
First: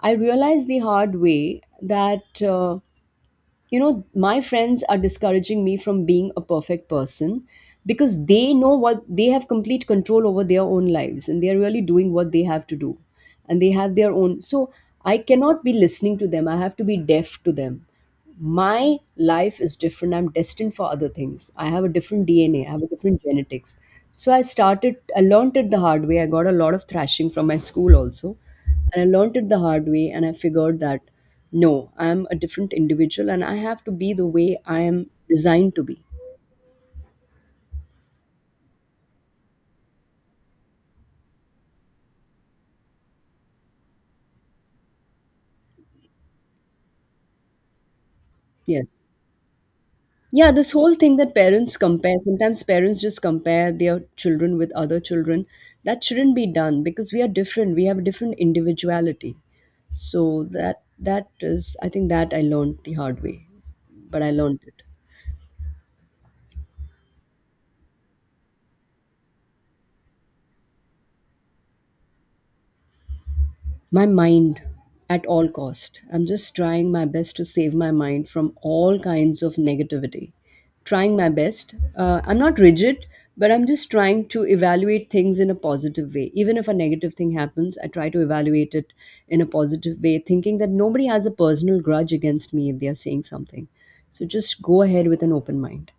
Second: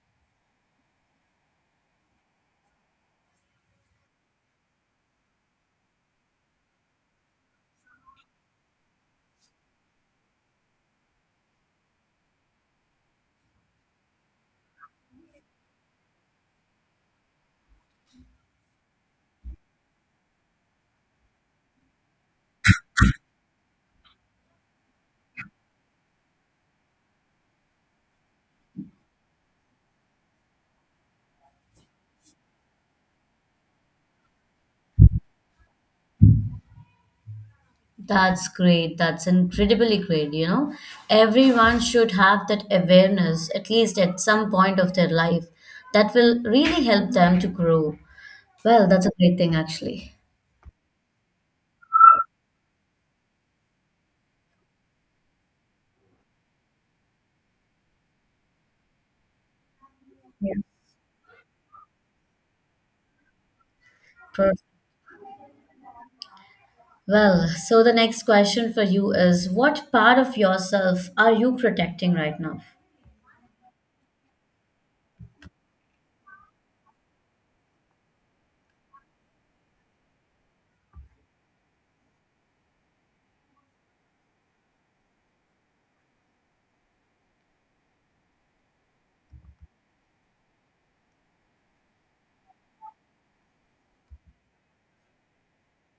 Speaker 2: I realized the hard way that you know, my friends are discouraging me from being a perfect person because they know what they have complete control over their own lives, and they are really doing what they have to do, and they have their own, so I cannot be listening to them. I have to be deaf to them. My life is different. I'm destined for other things. I have a different DNA. I have a different genetics. So I learned it the hard way. I got a lot of thrashing from my school also, and I learned it the hard way and I figured that no, I am a different individual and I have to be the way I am designed to be.
Speaker 1: That's great. That's incredibly great. Everyone should have that awareness at least at some point of their life. That will really help them to grow. Well, that's
Speaker 2: Yes.
Speaker 1: a great thing, actually.
Speaker 2: Yeah, this whole thing that parents compare, sometimes parents just compare their children with other children. That shouldn't be done because we are different. We have a different individuality. So
Speaker 1: Yeah.
Speaker 2: that is, I think, that I learned the hard way. But I learned
Speaker 1: Perfect.
Speaker 2: it.
Speaker 1: Well, so the next question for you is, what part of yourself are you protecting right now?
Speaker 2: My mind, at all cost, I'm just trying my best to save my mind from all kinds of negativity, trying my best. I'm not rigid, but I'm just trying to evaluate things in a positive way. Even if a negative thing happens, I try to evaluate it in a positive way, thinking that nobody has a personal grudge against me if they are saying something. So just go ahead with an open mind.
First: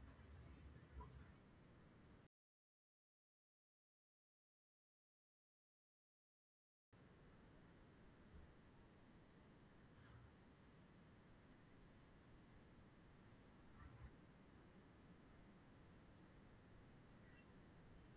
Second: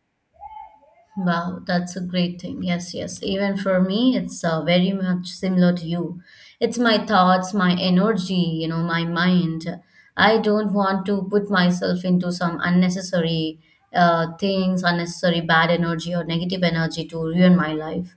Speaker 1: Wow, that's a great thing. Yes, yes. Even for me, it's very much similar to you. It's my thoughts, my energy, my mind. I don't want to put myself into some unnecessary things, unnecessary bad energy or negative energy to ruin my life.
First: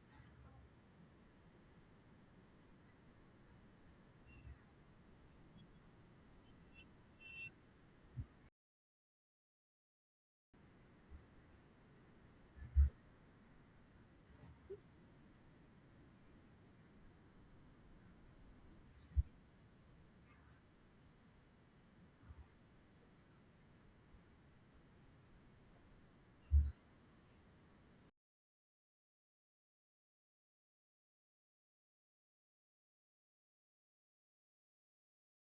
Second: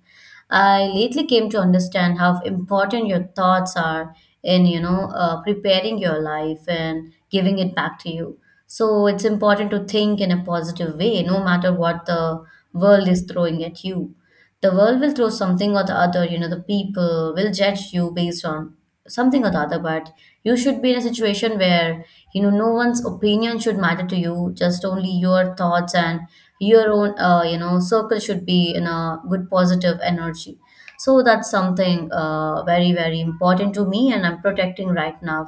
Speaker 1: I lately came to understand how important your thoughts are in, preparing your life and giving it back to you. So it's important to think in a positive way, no matter what the world is throwing at you. The world will throw something or the other. The people will judge you based on something or the other, but you should be in a situation where no one's opinion should matter to you, just only your thoughts and your own circle should be in a good positive energy. So that's something very, very important to me, and I'm protecting right now.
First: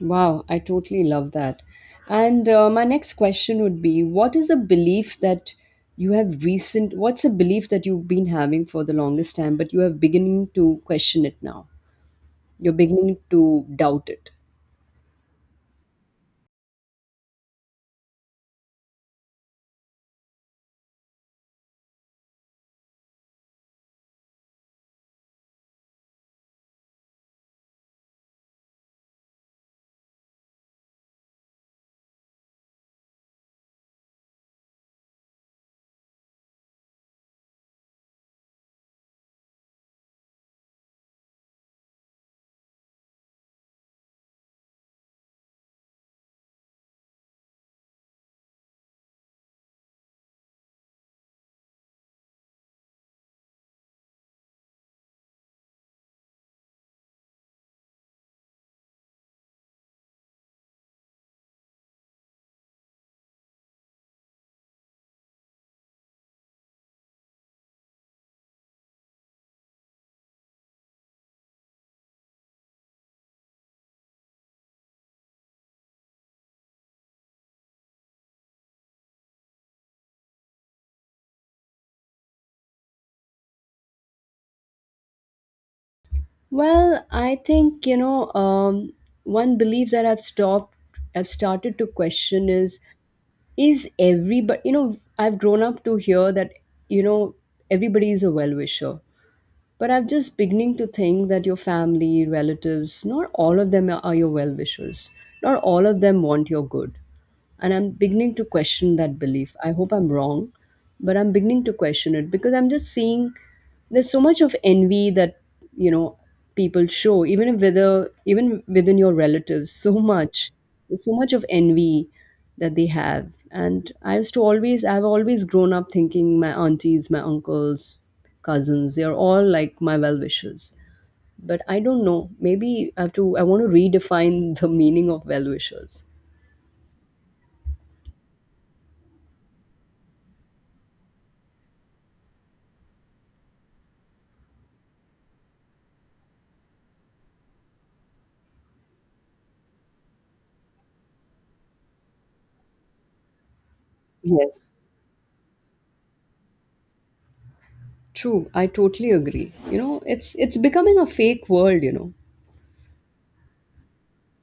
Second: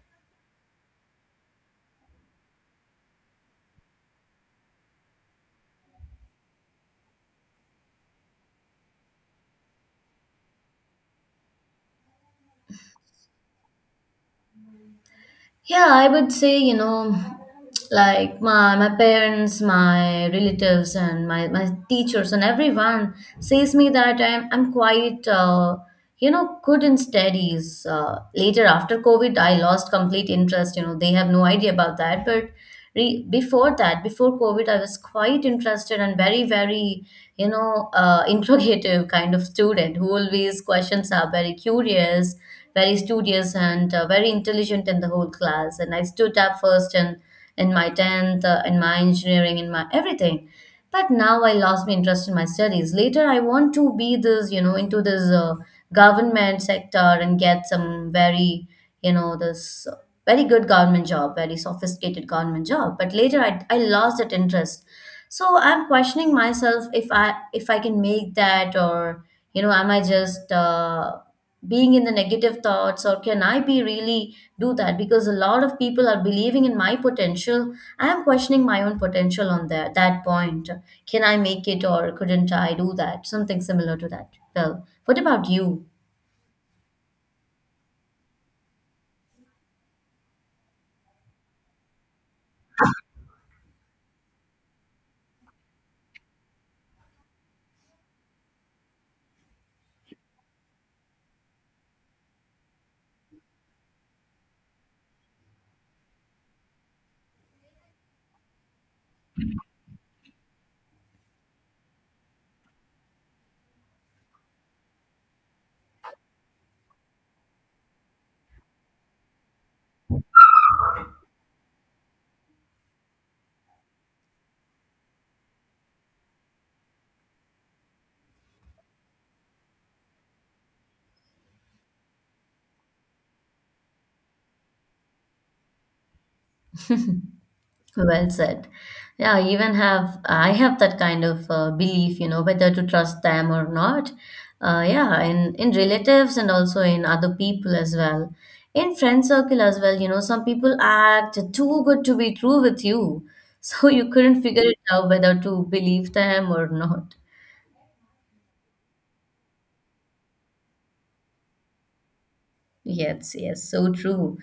Speaker 2: Wow, I totally love that. And my next question would be, what is a belief that you have recent what's a belief that you've been having for the longest time, but you have beginning to question it now. You're beginning to doubt it.
Speaker 1: Yeah, I would say, like my parents, my relatives, and my teachers, and everyone says me that I'm quite good in studies. Later after COVID, I lost complete interest. They have no idea about that. But before that, before COVID, I was quite interested and very, very interrogative kind of student who always questions, are very curious, very studious, and very intelligent in the whole class. And I stood up first in, my 10th, in my engineering, in my everything. But now I lost my interest in my studies. Later, I want to be this, into this government sector and get some very, this very good government job, very sophisticated government job. But later, I lost that interest. So I'm questioning myself if I can make that, or am I just being in the negative thoughts, or can I be really do that, because a lot of people are believing in my potential. I am questioning my own potential on that point. Can I make it or couldn't I do that, something similar to that? Well, what about you?
Speaker 2: Well, I think, you know, one belief that I've started to question is everybody, you know, I've grown up to hear that, you know, everybody is a well wisher. But I'm just beginning to think that your family, relatives, not all of them are your well wishers. Not all of them want your good. And I'm beginning to question that belief. I hope I'm wrong, but I'm beginning to question it because I'm just seeing there's so much of envy that, you know, people show, even if whether even within your relatives, so much. There's so much of envy that they have. And I've always grown up thinking my aunties, my uncles, cousins, they are all like my well wishers. But I don't know, maybe I want to redefine the meaning of well wishers.
Speaker 1: Well said. Yeah, I even have that kind of belief, whether to trust them or not. Yeah, in relatives and also in other people as well, in friend circle as well. Some people act too good to be true with you, so you couldn't figure
Speaker 2: Yes,
Speaker 1: it out whether to believe them or not.
Speaker 2: true, I totally agree, you know. It's becoming a fake world, you know.
Speaker 1: Yes, yes, so true.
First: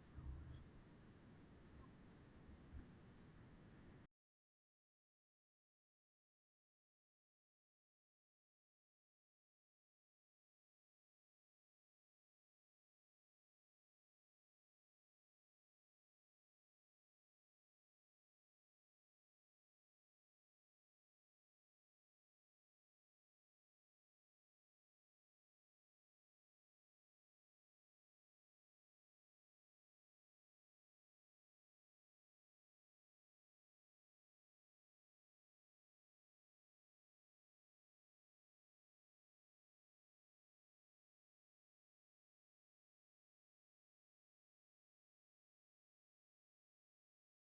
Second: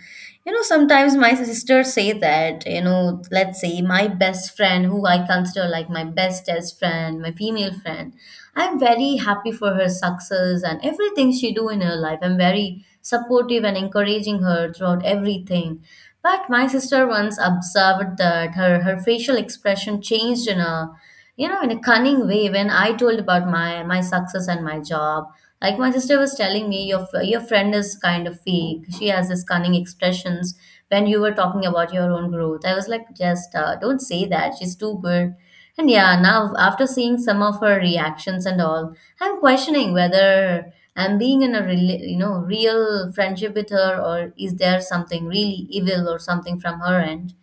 Speaker 1: Sometimes my sisters say that, let's say my best friend, who I consider like my bestest friend, my female friend, I'm very happy for her success and everything she do in her life. I'm very supportive and encouraging her throughout everything. But my sister once observed that her facial expression changed in a, cunning way when I told about my success and my job. Like my sister was telling me, your friend is kind of fake, she has this cunning expressions when you were talking about your own growth. I was like, just don't say that, she's too good. And yeah, now after seeing some of her reactions and all, I'm questioning whether I'm being in a rela you know real friendship with her, or is there something really evil or something from her end.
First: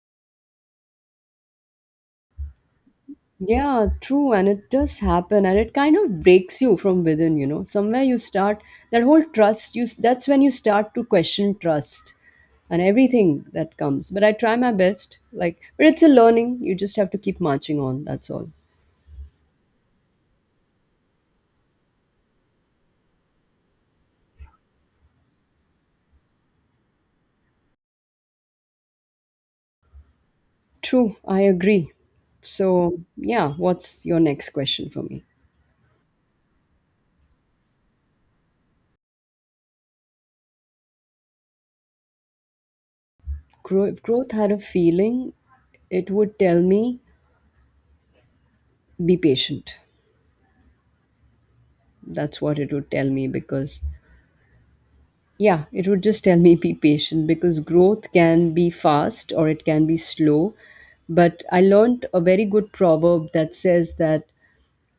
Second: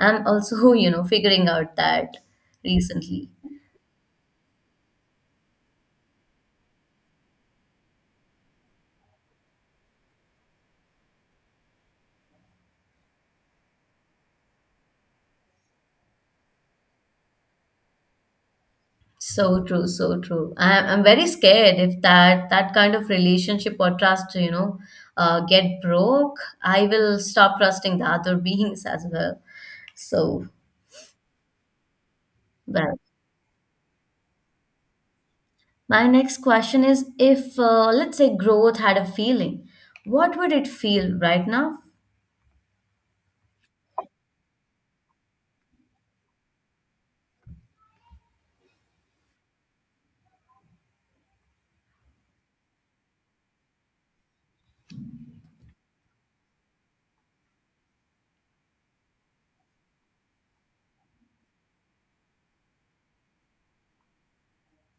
Speaker 1: I'm also figuring out that recently.
Speaker 2: Yeah, true, and it does happen, and it kind of breaks you from within, you know. Somewhere you start that whole trust, you, that's when you start to question trust and everything that comes. But I try my best, like, but it's a learning. You just have to keep marching on, that's all.
Speaker 1: So true, so true. I'm very scared if that kind of relationship or trust, get broke, I will stop trusting the other beings as well. So,
Speaker 2: True, I agree.
Speaker 1: well,
Speaker 2: So, yeah, what's your next question for me?
Speaker 1: my next question is, if let's say growth had a feeling, what would it feel right now?
Speaker 2: If growth had a feeling, it would tell me, be patient. That's what it would tell me, because, yeah, it would just tell me, be patient, because growth can be fast or it can be slow. But I learned a very good proverb that says that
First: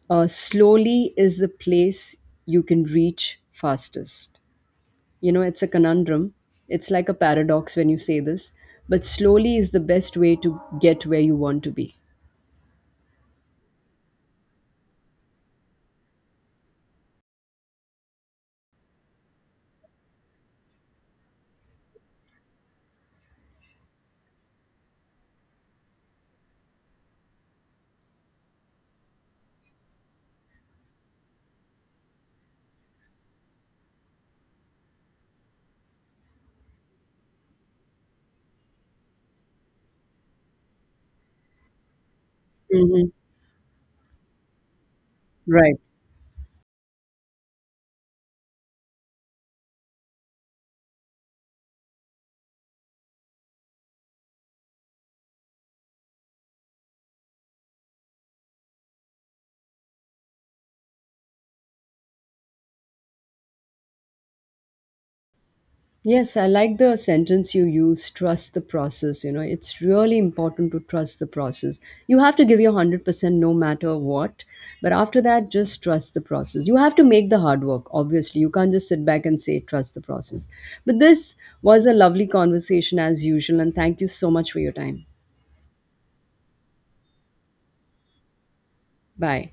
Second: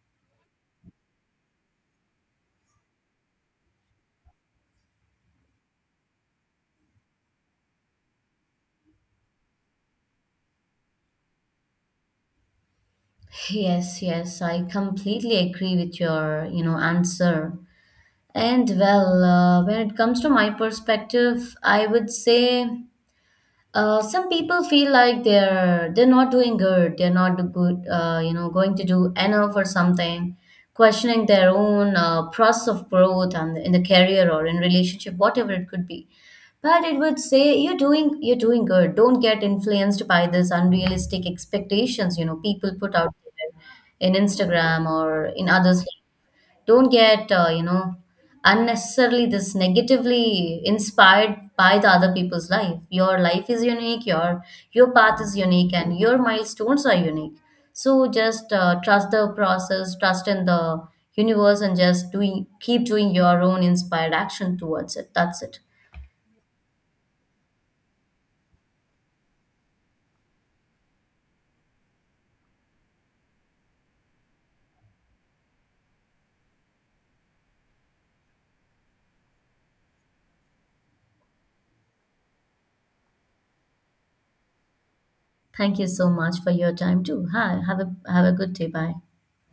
Speaker 2: slowly is the place you can reach fastest. You know, it's a conundrum. It's like a paradox when you say this, but slowly is the best way to get where you want to be.
Speaker 1: Yes, yes, I completely agree with your, answer. And well, when it comes to my perspective, I would say. Some people feel like they're not doing good. They're not good. Going to do enough or something, questioning their own process of growth and in the career or in relationship, whatever it could be. But it would say, you're doing good. Don't get influenced by this unrealistic expectations. People put
Speaker 2: Hmm.
Speaker 1: out there in Instagram or in
Speaker 2: Right.
Speaker 1: others'. Don't get unnecessarily this negatively inspired by the other people's life. Your life is unique, your path is unique, and your milestones are unique. So just trust the process, trust in the universe, and just doing keep doing your own inspired action towards it. That's it.
Speaker 2: Yes, I like the sentence you use, trust the process. You know, it's really important to trust the process. You have to give your 100% no matter what. But after that, just trust the process. You have to make the hard work, obviously. You can't just sit back and say, trust the process. But this was a lovely conversation as usual. And thank you so much for your time.
Speaker 1: Thank you so much for your time too. Hi, have a good day. Bye.
Speaker 2: Bye.